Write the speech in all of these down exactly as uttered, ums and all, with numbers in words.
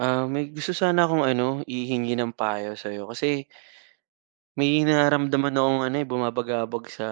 Ah, may gusto sana akong ano, ihingi ng payo sa'yo kasi may nararamdaman akong ano, eh, bumabagabag sa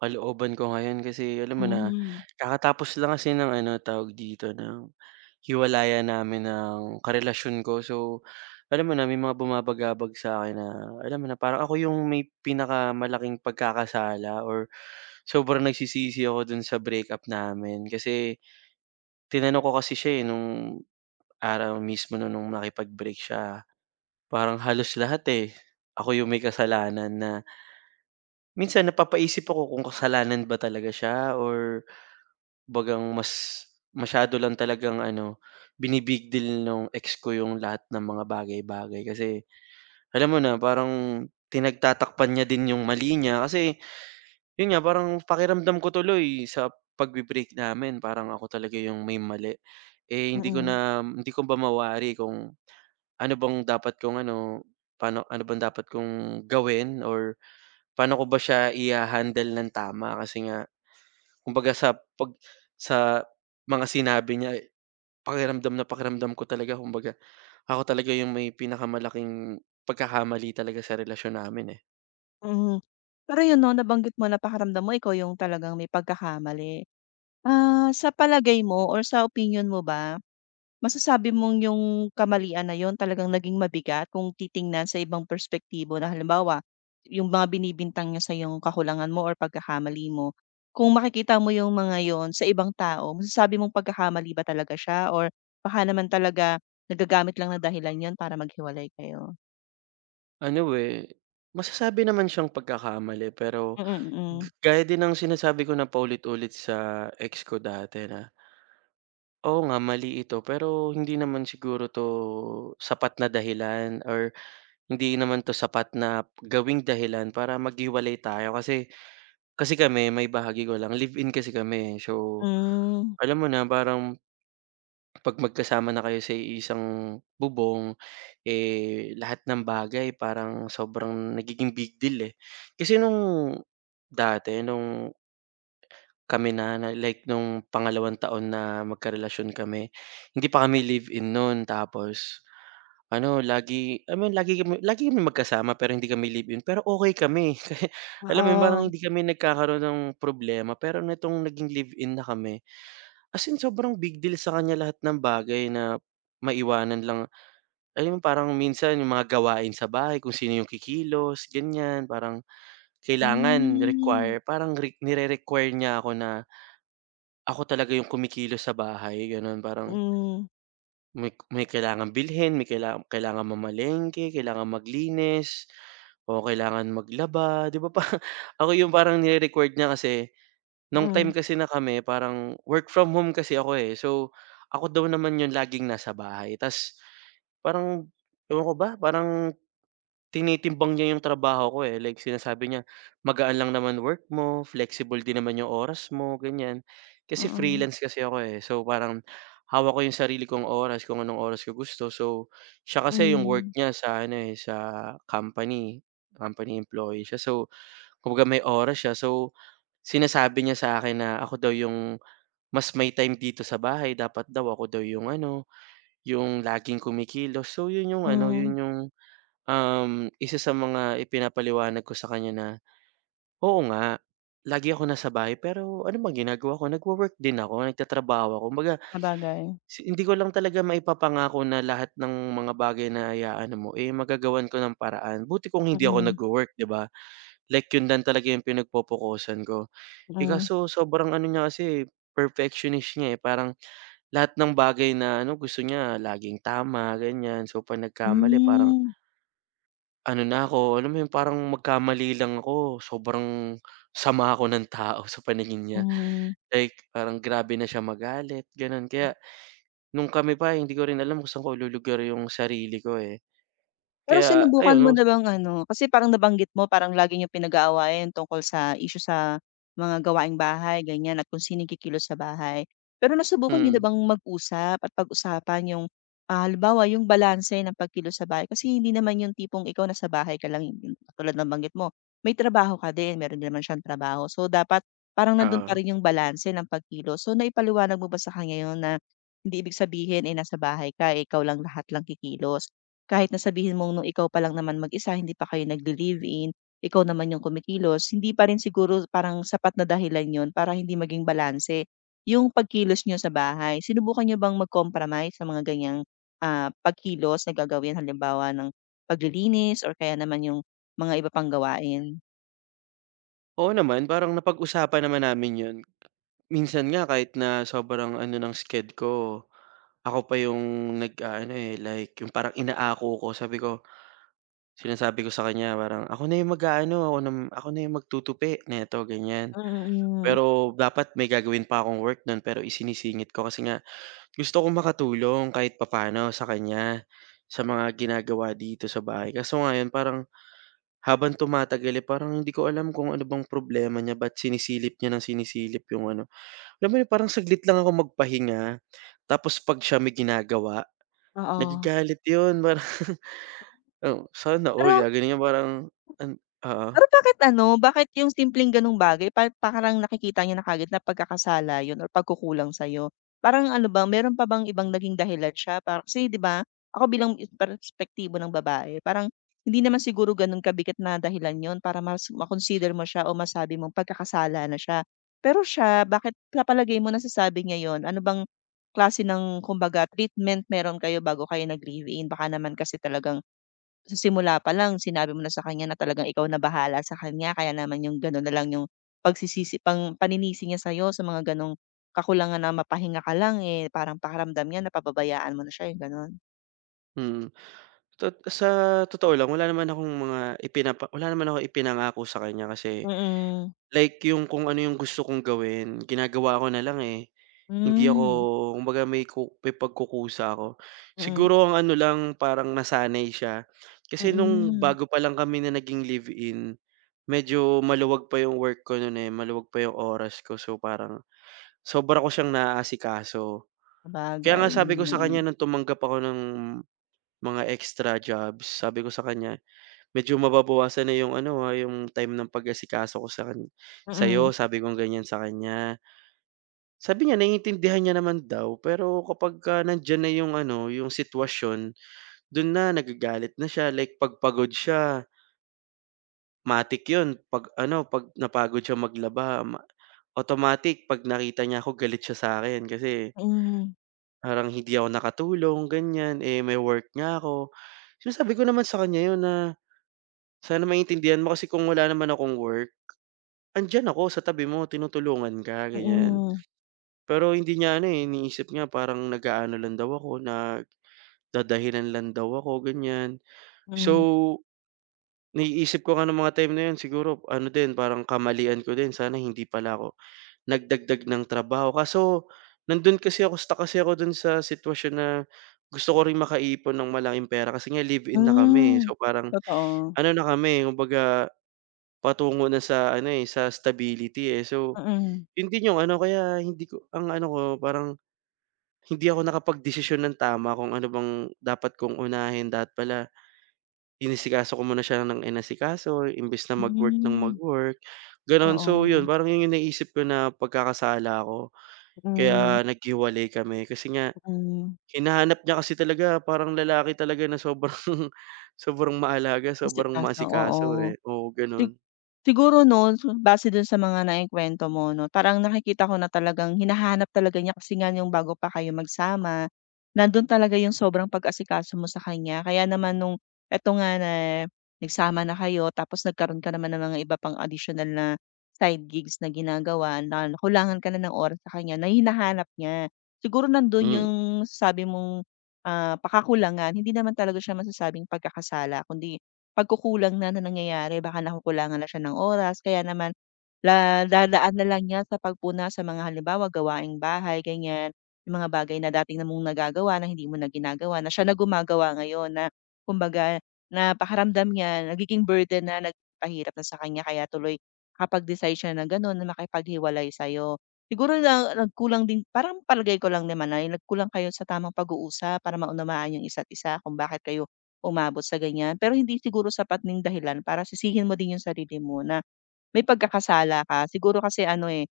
kalooban ko ngayon kasi alam mo na, Mhm, kakatapos lang kasi ng ano, tawag dito, ng hiwalayan namin ng karelasyon ko. So, alam mo na, may mga bumabagabag sa'kin na alam mo na, parang ako yung may pinakamalaking pagkakasala or sobrang nagsisisi ako dun sa breakup namin. Kasi tinanong ko kasi siya, eh, nung araw mismo na nung nakipag-break siya. Parang halos lahat, eh. Ako yung may kasalanan, na minsan napapaisip ako kung kasalanan ba talaga siya or bagang mas masyado lang talagang ano, bini-big deal nung ex ko yung lahat ng mga bagay-bagay. Kasi alam mo na, parang tinagtatakpan niya din yung mali niya. Kasi yun nga, parang pakiramdam ko tuloy sa pagbe-break namin, parang ako talaga yung may mali. Eh, hindi ko mm, na hindi ko ba mawari kung Ano bang dapat kong ano, paano ano bang dapat kong gawin or paano ko ba siya iha-handle ng tama, kasi nga kumbaga sa pag sa mga sinabi niya, eh, pakiramdam na pakiramdam ko talaga, kumbaga ako talaga yung may pinakamalaking pagkakamali talaga sa relasyon namin, eh. mm. Pero yun 'no, nabanggit mo na pakiramdam mo ikaw yung talagang may pagkakamali. Ah, sa palagay mo or sa opinyon mo ba, masasabi mong yung kamalian na yun talagang naging mabigat kung titingnan sa ibang perspektibo na halimbawa, yung mga binibintang niya sa'yong kakulangan mo or pagkakamali mo, kung makikita mo yung mga yun sa ibang tao, masasabi mong pagkakamali ba talaga siya or baka naman talaga nagagamit lang na dahilan yun para maghiwalay kayo? Ano, eh, masasabi naman siyang pagkakamali pero Mm, g- mm. gaya din ng sinasabi ko na paulit-ulit sa ex ko dati na, "Oo nga, mali ito pero hindi naman siguro 'to sapat na dahilan, or hindi naman 'to sapat na gawing dahilan para maghiwalay tayo." Kasi kasi kami, maibahagi ko lang, live-in kasi kami, eh. So, Hmm. alam mo na, parang 'pag magkasama na kayo sa isang bubong, eh, lahat ng bagay parang sobrang nagiging big deal, eh. Kasi nung dati, nung kami na na like nung pangalawang taon na magkarelasyon kami, hindi pa kami live-in noon. Tapos Ano lagi I mean lagi kami lagi kami magkasama pero hindi kami live-in, pero okay kami. Kasi alam mo yun, parang Oo. hindi kami nagkakaroon ng problema, pero nitong naging live-in na kami, as in sobrang big deal sa kanya lahat ng bagay. Na maiwanan lang, alam mo, parang minsan yung mga gawain sa bahay, kung sino yung kikilos ganyan, parang kailangan require, Hmm. parang re nire-require niya ako na ako talaga yung kumikilos sa bahay, gano'n, parang Mm. May may kailangang bilhin, may kaila kailangan mamalengke, kailangan maglinis, o kailangan maglaba, 'di ba pa? Ako yung parang nire-required niya, kasi nung time Mm. kasi na kami parang work from home kasi ako, eh. So, ako daw naman yung laging nasa bahay, ta's parang ewan ko ba, parang tinitimbang niya yung trabaho ko, eh, like sinasabi niya, "Magaan lang naman work mo, flexible din naman yung oras mo," ganyan. Kasi Mm. freelance kasi ako, eh, so parang hawak ko yung sarili kong oras, kung anong oras ko gusto. So, siya kasi yung Hmm. work niya sa ano, eh, sa company, company employee siya. So, kumbaga may oras siya. So, sinasabi niya sa akin na ako daw yung mas may time dito sa bahay, dapat daw ako daw yung ano, yung laging kumikilos. So, yun yung ano, yun Hmm. yung Um, isa sa mga ipinapaliwanag ko sa kanya na, "Oo nga, lagi ako nasa bahay pero ano bang ginagawa ko, nagwo-work din ako, nagtatrabaho ako, kumbaga Sabagay. si hindi ko lang talaga maipapangako na lahat ng mga bagay na iaano mo, eh, magagawan ko ng paraan, buti kung hindi ako Mm. nagwo-work, 'di ba?" Like yun lang talaga yung pinagpopokusan ko. Eh, Mm. kaso sobrang ano niya, kasi perfectionist niya, eh, parang lahat ng bagay na ano, gusto niya laging tama ganyan, so 'pag nagkamali parang Hmm. ano na ako, alam mo 'yun, parang magkamali lang ako sobrang sama ako ng tao sa paningin niya. Hmm. Like parang grabe na siya magalit, gano'n. Kaya nung kami pa, hindi ko rin alam kung saan ko ilulugar yung sarili ko, eh. Pero Kaya sinubukan ayun mo nos na bang ano, kasi parang nabanggit mo parang lagi niyong pinag-aawayan tungkol sa issue sa mga gawaing bahay ganyan at kung sino yung kikilos sa bahay. Pero nasubukan niyo na mm, bang mag-usap at pag-usapan yung, ah, halimbawa yung balanse ng pagkilos sa bahay? Kasi hindi naman yung tipong ikaw nasa bahay ka lang, yung katulad ng banggit mo, may trabaho ka din, meron din naman siyang trabaho. So dapat parang nandun pa oo. rin yung balanse ng pagkilos. So naipaliwanag mo ba sa kanya yun na hindi ibig sabihin, eh, nasa bahay ka, eh, ikaw lang lahat lang kikilos. Kahit na sabihin mong nung ikaw pa lang naman mag-isa hindi pa kayo nagle-live-in, ikaw naman yung kumikilos, hindi pa rin siguro parang sapat na dahilan yun para hindi maging balanse yung pagkilos niyo sa bahay. Sinubukan niyo bang mag-compromise sa mga ganyang ah, pagkilos na gagawin? Halimbawa ng paglilinis or kaya naman yung mga iba pang gawain? Oo naman, parang napag-usapan naman namin 'yun. Minsan nga kahit na sobrang ano ng sked ko, ako pa yung nag ah, ano, eh, like yung parang inaako ko, sabi ko sinasabi ko sa kanya parang, "Ako na yung mag ano ako na ako na yung magtutupi nito," ganyan. Mm, mm, mm. Pero dapat may gagawin pa akong work nun, pero isinisingit ko kasi nga gusto kong makatulong kahit papaano sa kanya, sa mga ginagawa dito sa bahay. Kaso ngayon parang habang tumatagal, eh, parang hindi ko alam kung ano bang problema niya, ba't sinisilip niya ng sinisilip yung ano, alam mo yun, parang saglit lang ako magpahinga, tapos 'pag siya may ginagawa, Oo. nagagalit, yun parang, oh, sana all Pero gagawin niya, parang an oo, Pero bakit ano, bakit yung simpleng gano'ng bagay pa parang nakikita niyo na kaagad na pagkakasala yun or pagkukulang sa'yo? Parang ano ba, meron pa bang ibang naging dahilan siya para kasi 'di ba, ako bilang is perspektibo ng babae parang hindi naman siguro gano'n kabigat na dahilan yun para mas ma-consider mo siya o masabi mong pagkakasala na siya. Pero siya, bakit sa palagay mo nasasabi niya yun? Ano bang klase ng kumbaga treatment meron kayo bago kayo nag-live-in? Baka naman kasi talagang sa simula pa lang sinabi mo na sa kanya na talagang ikaw na bahala sa kanya kaya naman yung gano'n na lang yung pagsisisi pang paninisi niya sa'yo sa mga gano'ng kakulangan na mapahinga ka lang, eh, parang pakiramdam niya napababayaan mo na siya, yung gano'n? mm. Tot sa Totoo lang, wala naman akong mga ipinapa wala naman ako ipinangako sa kanya, kasi Mm. like yung kung ano yung gusto kong gawin, ginagawa ko na lang, eh. Hindi ako, Hmm, kumbaga, may ku may pagkukusa ako. mm, Siguro ang ano lang, parang nasanay siya kasi nung mm. bago pa lang kami na naging live-in, medyo maluwag pa yung work ko nun, eh, maluwag pa yung oras ko, so parang sobra ko siyang naaasikaso. Kaya nga Sabagay, yun sabi ko nga, sa kanya eh. nung tumanggap ako ng mga extra jobs, sabi ko sa kanya, "Medyo mababawasan na yung ano, ah, yung time ng pag-asikaso ko sa kan Mm, sa'yo," sabi kong ganyan sa kanya. Sabi niya naiintindihan niya naman daw, pero kapagka nandiyan na yung ano, yung sitwasyon, dun na nagagalit na siya, like 'pag pagod siya, matic yun 'pag ano, 'pag napagod siya maglaba ma automatic 'pag nakita niya ako, galit siya sa'kin kasi mm, parang hindi ako nakatulong ganyan, eh, may work nga ako. Sinasabi ko naman sa kanya yun na, "Sana maintindihan mo, kasi kung wala naman akong work, andiyan ako sa tabi mo, tinutulungan ka, ganyan." mm, Pero hindi niya ano, eh, iniisip niya parang nag-aano lang daw ako, nagdadahilan lang daw ako, ganyan. So, mm. naiisip ko nga nung mga time na 'yun, siguro ano din, parang kamalian ko din, sana hindi pala ako nagdagdag ng trabaho. Kaso nandun kasi ako, stuck kasi ako do'n sa sitwasyon na gusto ko rin makaipon ng malaking pera, kasi nga live-in na kami, eh. Hmm, So, parang totoo. ano na kami, kumbaga patungo na sa ano, eh, sa stability, eh. So, Mm, yun din yung ano, kaya hindi ko ang ano ko, parang hindi ako nakapagdesisyon ng tama kung ano bang dapat kong unahin. Dapat pala inasikaso ko muna siya ng inasikaso imbes na mag-work ng hmm, mag-work, gano'n. So yun, oo, parang yun yung naisip ko na pagkakasala ko, mm, kaya naghiwalay kami. Kasi nga mm. hinahanap niya kasi talaga, parang lalaki talaga na sobrang sobrang maalaga, sobrang Asikaso, masikaso, oo. eh. Oo, Sig gano'n. Siguro 'no, so base dun sa mga naikwento mo 'no, parang nakikita ko na talagang hinahanap talaga niya kasi nga yung bago pa kayo magsama, nandun talaga yung sobrang pag-asikaso mo sa kanya. Kaya naman nung eto nga na nagsama na kayo tapos nagkaroon ka naman ng mga iba pang additional na side gigs na ginagawa na kulangan ka na ng oras sa kanya na hinahanap niya. Siguro nandun Hmm, yung sabi mong, ah, pakakulangan, hindi naman talaga siya masasabing pagkakasala kundi pagkukulang na na nangyayari, baka nakukulangan na siya ng oras kaya naman la dadaan na lang niya sa pagpuna sa mga halimbawa gawaing bahay ganyan, yung mga bagay na dating na mong nagagawa na hindi mo na ginagawa na siya na gumagawa ngayon na kumbaga napakiramdam niya nagiging burden na nagpahirap na sa kanya kaya tuloy kapag decide siya na gano'n na makipaghiwalay sa'yo. Siguro na nagkulang din parang palagay ko lang naman ay nagkulang kayo sa tamang pag-uusap para maunawaan yung isa't isa kung bakit kayo umabot sa ganyan. Pero hindi siguro sapat na dahilan para sisihin mo din yung sarili mo na may pagkakasala ka. Siguro kasi ano, eh,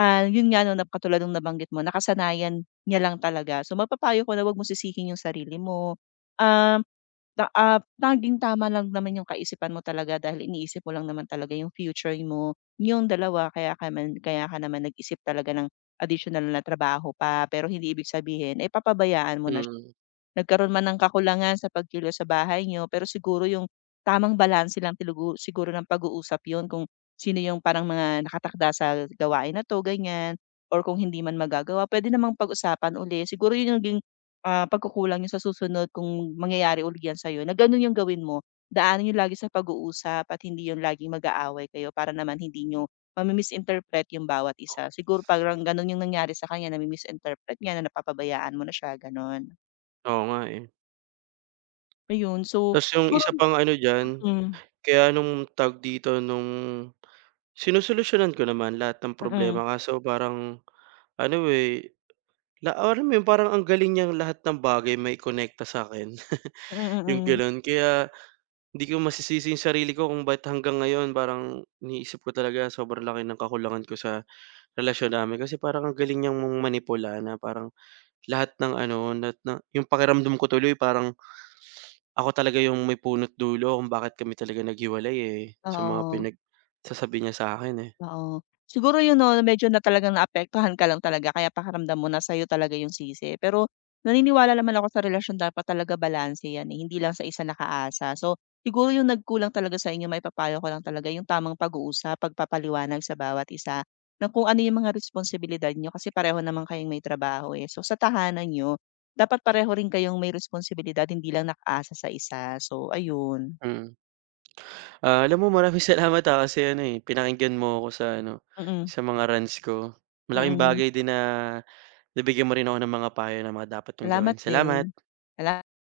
ah, yun nga 'no, na katulad nung nabanggit mo, nakasanayan niya lang talaga. So, mapapayo ko na 'wag mo sisihin yung sarili mo. Um, ta ah, tanging tama lang naman yung kaisipan mo talaga dahil iniisip mo lang naman talaga yung future mo, yung dalawa. Kaya ka man kaya ka naman nag-isip talaga ng additional na trabaho pa. Pero hindi ibig sabihin, eh, papabayaan mo na mm. nagkaroon man ng kakulangan sa pagkilos sa bahay niyo, pero siguro yung tamang balanse lang tilugu siguro ng pag-uusap yun kung sino yung parang mga nakatakda sa gawain na 'to, ganyan, or kung hindi man magagawa pwede namang pag-usapan uli. Siguro yun yung naging, ah, pagkukulang niyo sa susunod kung mangyayari uli yan sa'yo na gano'n yung gawin mo. Daanan niyo lagi sa pag-uusap at hindi yung laging mag-aaway kayo para naman hindi niyo mami yung bawat isa. Siguro parang gano'n yung nangyari sa kanya, nami-misinterpret niya na napapabayaan mo na siya, gano'n. Oo nga, eh. Ayun, so Ta's yung siguro isa pang ano diyan, mm, kaya nung tawag dito, nung sinusolusyunan ko naman lahat ng mm, problema, kaso parang ano, eh, la alam mo yun, parang ang galing niyang lahat ng bagay maikonekta sa'kin, mm, yung mm. gano'n. Kaya hindi ko masisisi yung sarili ko kung ba't hanggang ngayon parang iniisip ko talaga sobrang laki ng kakulangan ko sa relasyon namin. Kasi parang ang galing niyang manipula, na parang lahat ng ano, lahat ng, yung pakiramdam ko tuloy parang ako talaga yung may puno't dulo kung bakit kami talaga naghiwalay, eh, sa mga Oo. pinagsasabi niya sa'kin, eh. Oo. Siguro yun 'no, medyo na talagang naapektuhan ka lang talaga kaya pakiramdam mo na sa'yo talaga yung sisi. Pero naniniwala naman ako sa relasyon dapat talaga balanse yan, eh, hindi lang sa isa nakaasa. So, siguro yung nagkulang talaga sa inyo may papayo ko lang talaga yung tamang pag-uusap, pagpapaliwanag sa bawat isa na kung ano yung mga responsibilidad nyo, kasi pareho naman kayong may trabaho, eh. So, sa tahanan niyo, dapat pareho rin kayong may responsibilidad, hindi lang nakaasa sa isa. So ayun. Mm. Ah, alam mo, maraming salamat, ah, kasi ano, eh, pinakinggan mo ako sa ano, Mm, sa mga rants ko. Malaking mm. bagay din na nabigyan mo rin ako ng mga payo na mga dapat kong gawin. Salamat din. Salamat. Sala